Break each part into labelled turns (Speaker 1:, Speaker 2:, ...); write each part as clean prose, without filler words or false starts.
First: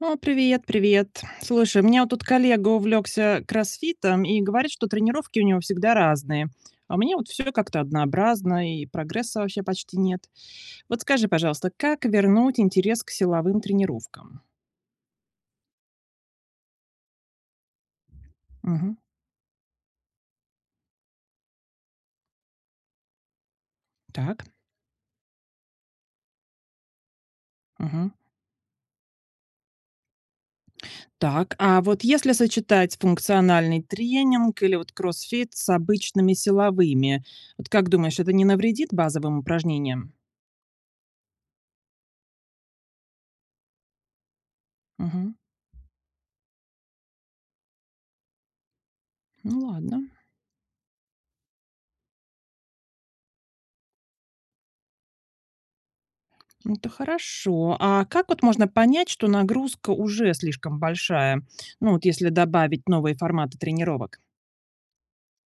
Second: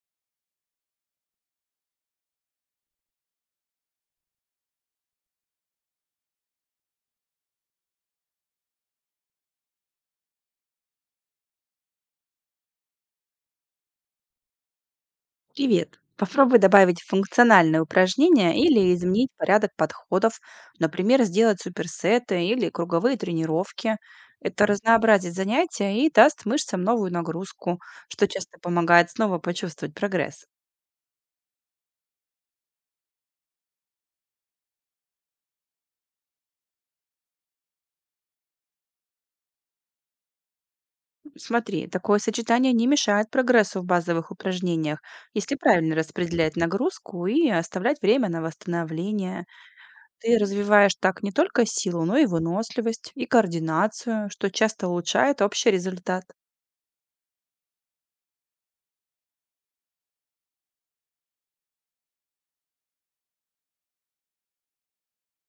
Speaker 1: О, привет, привет. Слушай, у меня вот тут коллега увлекся кроссфитом и говорит, что тренировки у него всегда разные. А у меня вот все как-то однообразно, и прогресса вообще почти нет. Вот скажи, пожалуйста, как вернуть интерес к силовым тренировкам?
Speaker 2: Привет! Попробуй добавить функциональные упражнения или
Speaker 1: Мгм.
Speaker 2: изменить порядок подходов, например, сделать суперсеты или круговые тренировки.
Speaker 1: Так,
Speaker 2: Это разнообразит занятия и даст мышцам новую нагрузку,
Speaker 1: мгм.
Speaker 2: что часто помогает снова почувствовать прогресс.
Speaker 1: Так, а вот если сочетать функциональный тренинг или вот кроссфит с обычными силовыми, вот как думаешь, это не навредит базовым упражнениям?
Speaker 2: Смотри, такое сочетание не мешает прогрессу в базовых упражнениях,
Speaker 1: Мгм.
Speaker 2: если правильно распределять нагрузку и оставлять время на восстановление.
Speaker 1: Ну ладно.
Speaker 2: Ты развиваешь так не только силу, но и выносливость, и координацию, что часто улучшает общий результат.
Speaker 1: Ну, это хорошо. А как вот можно понять, что нагрузка уже слишком большая? Ну, вот если добавить новые форматы тренировок.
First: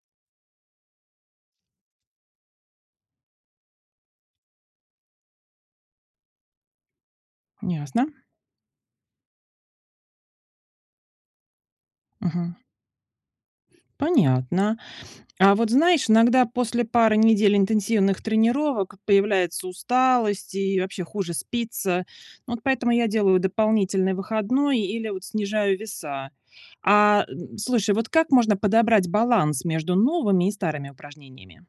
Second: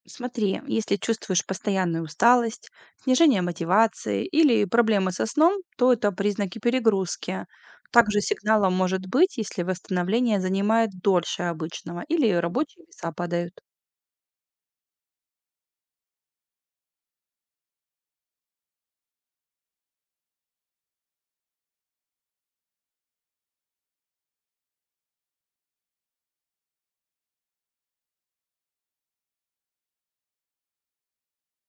Speaker 2: Смотри, если чувствуешь постоянную усталость, снижение мотивации или проблемы со сном, то это признаки перегрузки.
Speaker 1: Ясно.
Speaker 2: Также сигналом может быть, если восстановление занимает дольше обычного или
Speaker 1: Мгм.
Speaker 2: рабочие веса падают.
Speaker 1: Понятно. А вот знаешь, иногда после пары недель интенсивных тренировок появляется усталость и вообще хуже спится. Ну, вот поэтому я делаю дополнительный выходной или вот снижаю веса. Слушай, вот как можно подобрать баланс между новыми и старыми упражнениями?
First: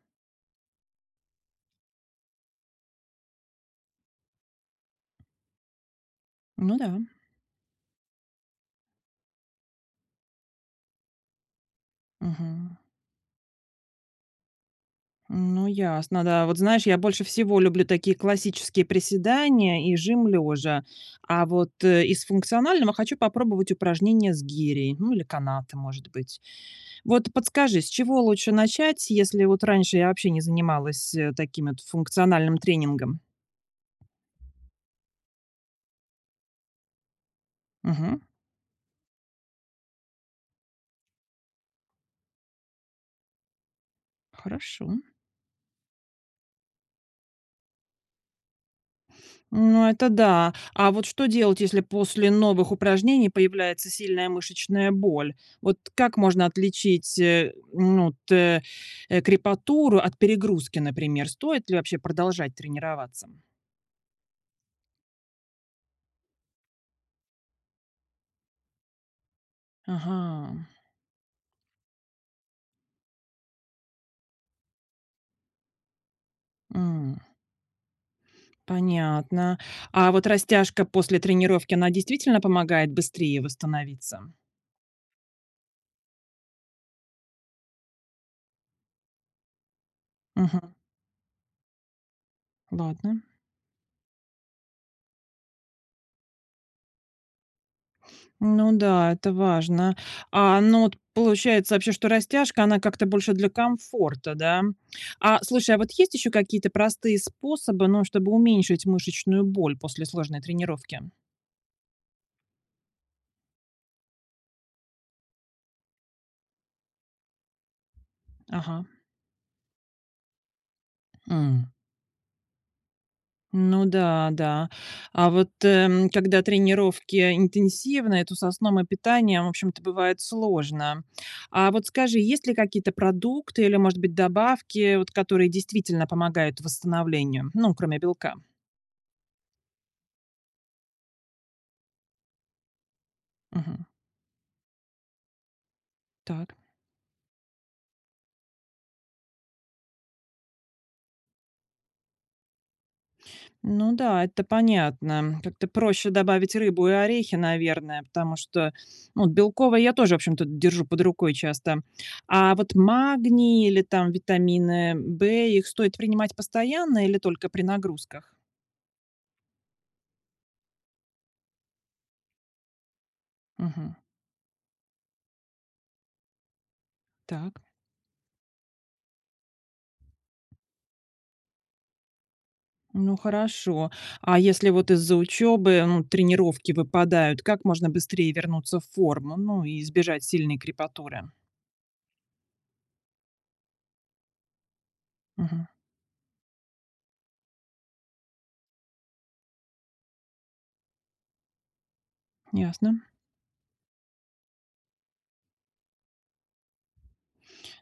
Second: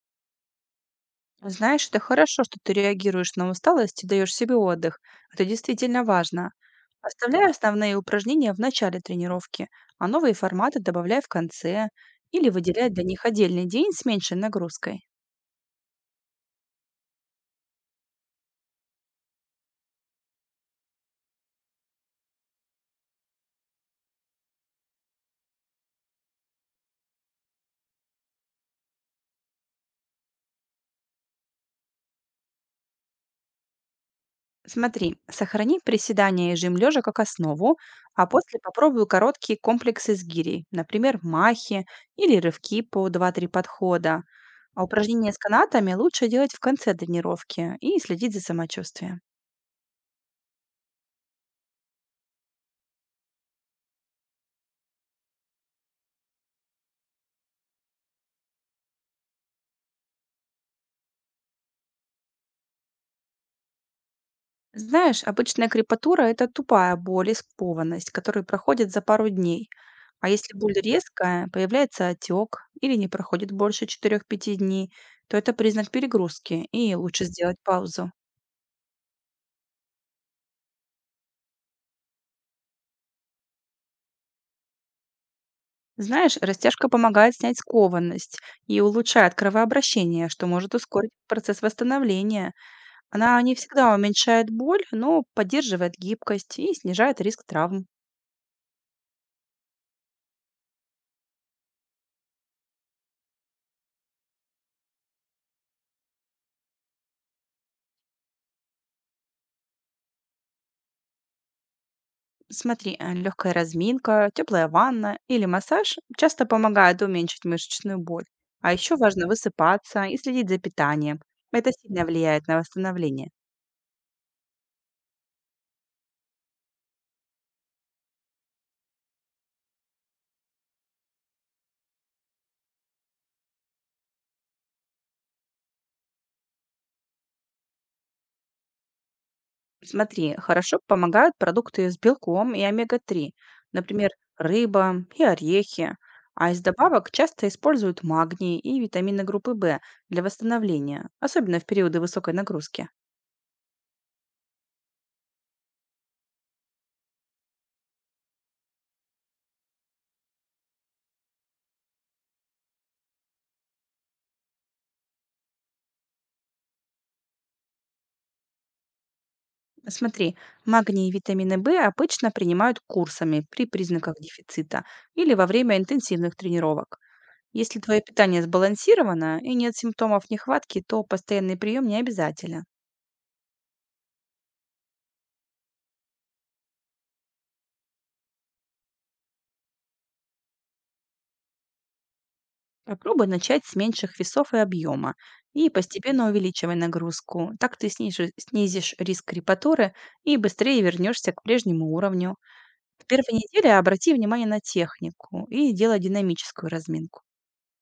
Speaker 2: Знаешь, это хорошо, что ты реагируешь на усталость и даешь себе отдых. Это действительно важно.
Speaker 1: Ну да.
Speaker 2: Оставляй основные упражнения в начале тренировки, а новые форматы добавляй в конце или
Speaker 1: Мгм.
Speaker 2: выделяй для них отдельный день с меньшей нагрузкой.
Speaker 1: Ну, ясно, да. Вот знаешь, я больше всего люблю такие классические приседания и жим лежа. А вот из функционального хочу попробовать упражнения с гирей, ну или канаты, может быть. Вот подскажи, с чего лучше начать, если вот раньше я вообще не занималась таким вот функциональным тренингом?
Speaker 2: Смотри, сохрани приседания и жим лежа как основу,
Speaker 1: Угу,
Speaker 2: а после попробуй короткие комплексы с гирей, например, махи или рывки по 2-3 подхода. А
Speaker 1: хорошо.
Speaker 2: упражнения с канатами лучше делать в конце тренировки и следить за самочувствием.
Speaker 1: Ну, это да. А вот что делать, если после новых упражнений появляется сильная мышечная боль? Вот как можно отличить ну, вот, крепатуру от перегрузки, например? Стоит ли вообще продолжать тренироваться?
Speaker 2: Знаешь, обычная крепатура — это тупая боль и скованность, которые проходят за пару дней. А если
Speaker 1: Ага,
Speaker 2: боль резкая, появляется отек или не проходит больше 4 пяти дней, то это признак перегрузки, и
Speaker 1: м,
Speaker 2: лучше сделать паузу.
Speaker 1: понятно. А вот растяжка после тренировки, она действительно помогает быстрее восстановиться?
Speaker 2: Знаешь, растяжка помогает снять скованность и улучшает кровообращение, что
Speaker 1: Угу.
Speaker 2: может ускорить процесс восстановления.
Speaker 1: Ладно.
Speaker 2: Она не всегда уменьшает боль, но поддерживает гибкость и снижает риск травм.
Speaker 1: Ну да, это важно. А, ну вот получается вообще, что растяжка, она как-то больше для комфорта, да? А слушай, а вот есть еще какие-то простые способы, ну, чтобы уменьшить мышечную боль после сложной тренировки?
Speaker 2: Смотри, легкая разминка, теплая ванна или массаж часто помогают уменьшить мышечную боль. А
Speaker 1: Ага.
Speaker 2: еще важно высыпаться и следить за питанием. Это
Speaker 1: М.
Speaker 2: сильно влияет на восстановление.
Speaker 1: Ну да, да. А вот когда тренировки интенсивные, то со сном и питанием, в общем-то, бывает сложно. А вот скажи, есть ли какие-то продукты или, может быть, добавки, вот, которые действительно помогают восстановлению, ну, кроме белка?
Speaker 2: Смотри, хорошо помогают продукты с белком и омега-3,
Speaker 1: Мгм.
Speaker 2: например, рыба и орехи. А
Speaker 1: Так.
Speaker 2: из добавок часто используют магний и витамины группы В для восстановления, особенно в периоды высокой нагрузки.
Speaker 1: Ну да, это понятно. Как-то проще добавить рыбу и орехи, наверное, потому что, ну, белковое я тоже, в общем-то, держу под рукой часто. А вот магний или там витамины В, их стоит принимать постоянно или только при нагрузках?
Speaker 2: Смотри, магний и витамины В обычно принимают курсами при
Speaker 1: Мгм.
Speaker 2: признаках дефицита или во время интенсивных тренировок.
Speaker 1: Так.
Speaker 2: Если твое питание сбалансировано и нет симптомов нехватки, то постоянный прием не обязателен.
Speaker 1: Ну хорошо. А если вот из-за учебы, ну, тренировки выпадают, как можно быстрее вернуться в форму, ну и избежать сильной крепатуры?
Speaker 2: Попробуй начать с меньших весов и объема
Speaker 1: Мгм.
Speaker 2: и постепенно увеличивай нагрузку. Так ты снизишь риск крепатуры и быстрее вернешься к прежнему уровню.
Speaker 1: Ясно.
Speaker 2: В 1-ю неделе обрати внимание на технику и делай динамическую разминку.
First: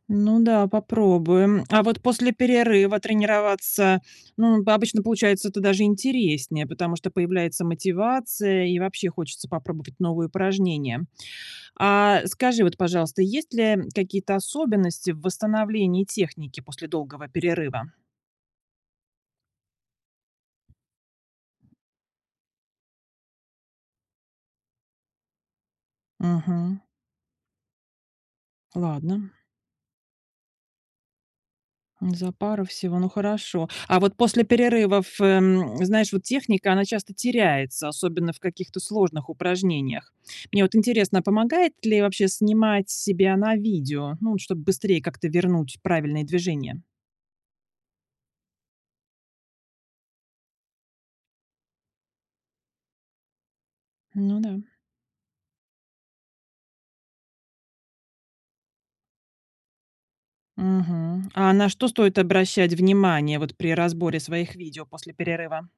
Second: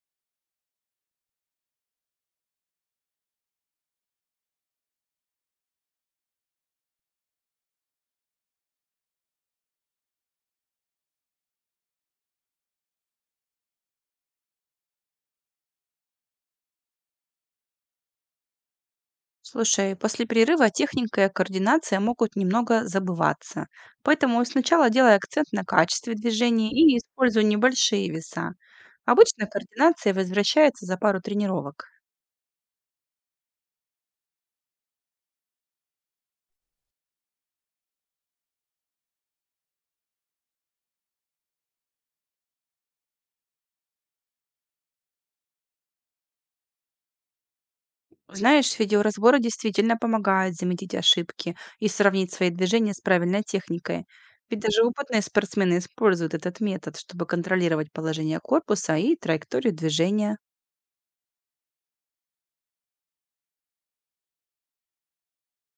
Speaker 1: Ну да, попробуем. А вот после перерыва тренироваться, ну, обычно получается это даже интереснее, потому что появляется мотивация и вообще хочется попробовать новые упражнения. А скажи вот, пожалуйста, есть ли какие-то особенности в восстановлении техники после долгого перерыва?
Speaker 2: Слушай, после перерыва техника и координация могут немного забываться. Поэтому сначала делай акцент на качестве движений
Speaker 1: Угу.
Speaker 2: и используй небольшие веса.
Speaker 1: Ладно.
Speaker 2: Обычно координация возвращается за пару тренировок.
Speaker 1: За пару всего, ну хорошо. А вот после перерывов, знаешь, вот техника, она часто теряется, особенно в каких-то сложных упражнениях. Мне вот интересно, помогает ли вообще снимать себя на видео, ну, чтобы быстрее как-то вернуть правильные движения?
Speaker 2: Знаешь, видеоразборы действительно помогают заметить ошибки и сравнить свои движения с правильной техникой.
Speaker 1: Ну да.
Speaker 2: Ведь даже опытные спортсмены используют этот метод, чтобы контролировать положение корпуса и траекторию движения.
Speaker 1: Мгм. А на что стоит обращать внимание вот при разборе своих видео после перерыва?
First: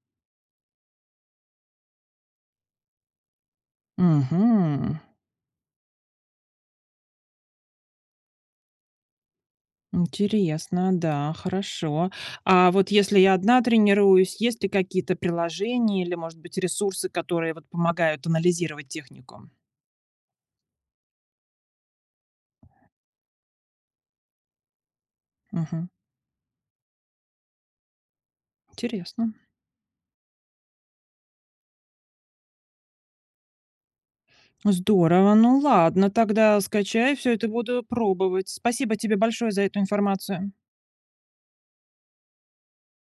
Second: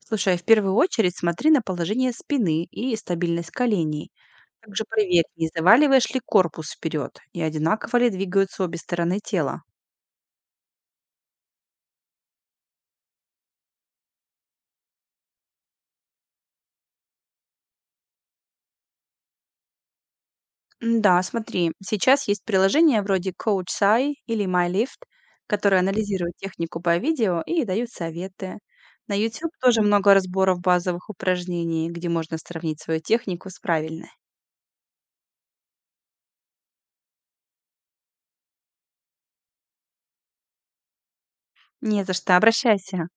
Speaker 2: Слушай, а в первую очередь смотри на положение спины и стабильность коленей. Также
Speaker 1: Мгм.
Speaker 2: проверь, не заваливаешь ли корпус вперед и одинаково ли двигаются обе стороны тела.
Speaker 1: Интересно, да, хорошо. А вот если я одна тренируюсь, есть ли какие-то приложения или, может быть, ресурсы, которые вот помогают анализировать технику?
Speaker 2: М-да, смотри, сейчас есть приложения вроде CoachSai или MyLift, которые
Speaker 1: Мгм.
Speaker 2: анализируют технику по видео и дают советы. На
Speaker 1: Интересно.
Speaker 2: YouTube тоже много разборов базовых упражнений, где можно сравнить свою технику с правильной.
Speaker 1: Здорово. Ну ладно, тогда скачай все это, буду пробовать. Спасибо тебе большое за эту информацию.
Speaker 2: Не за что, обращайся.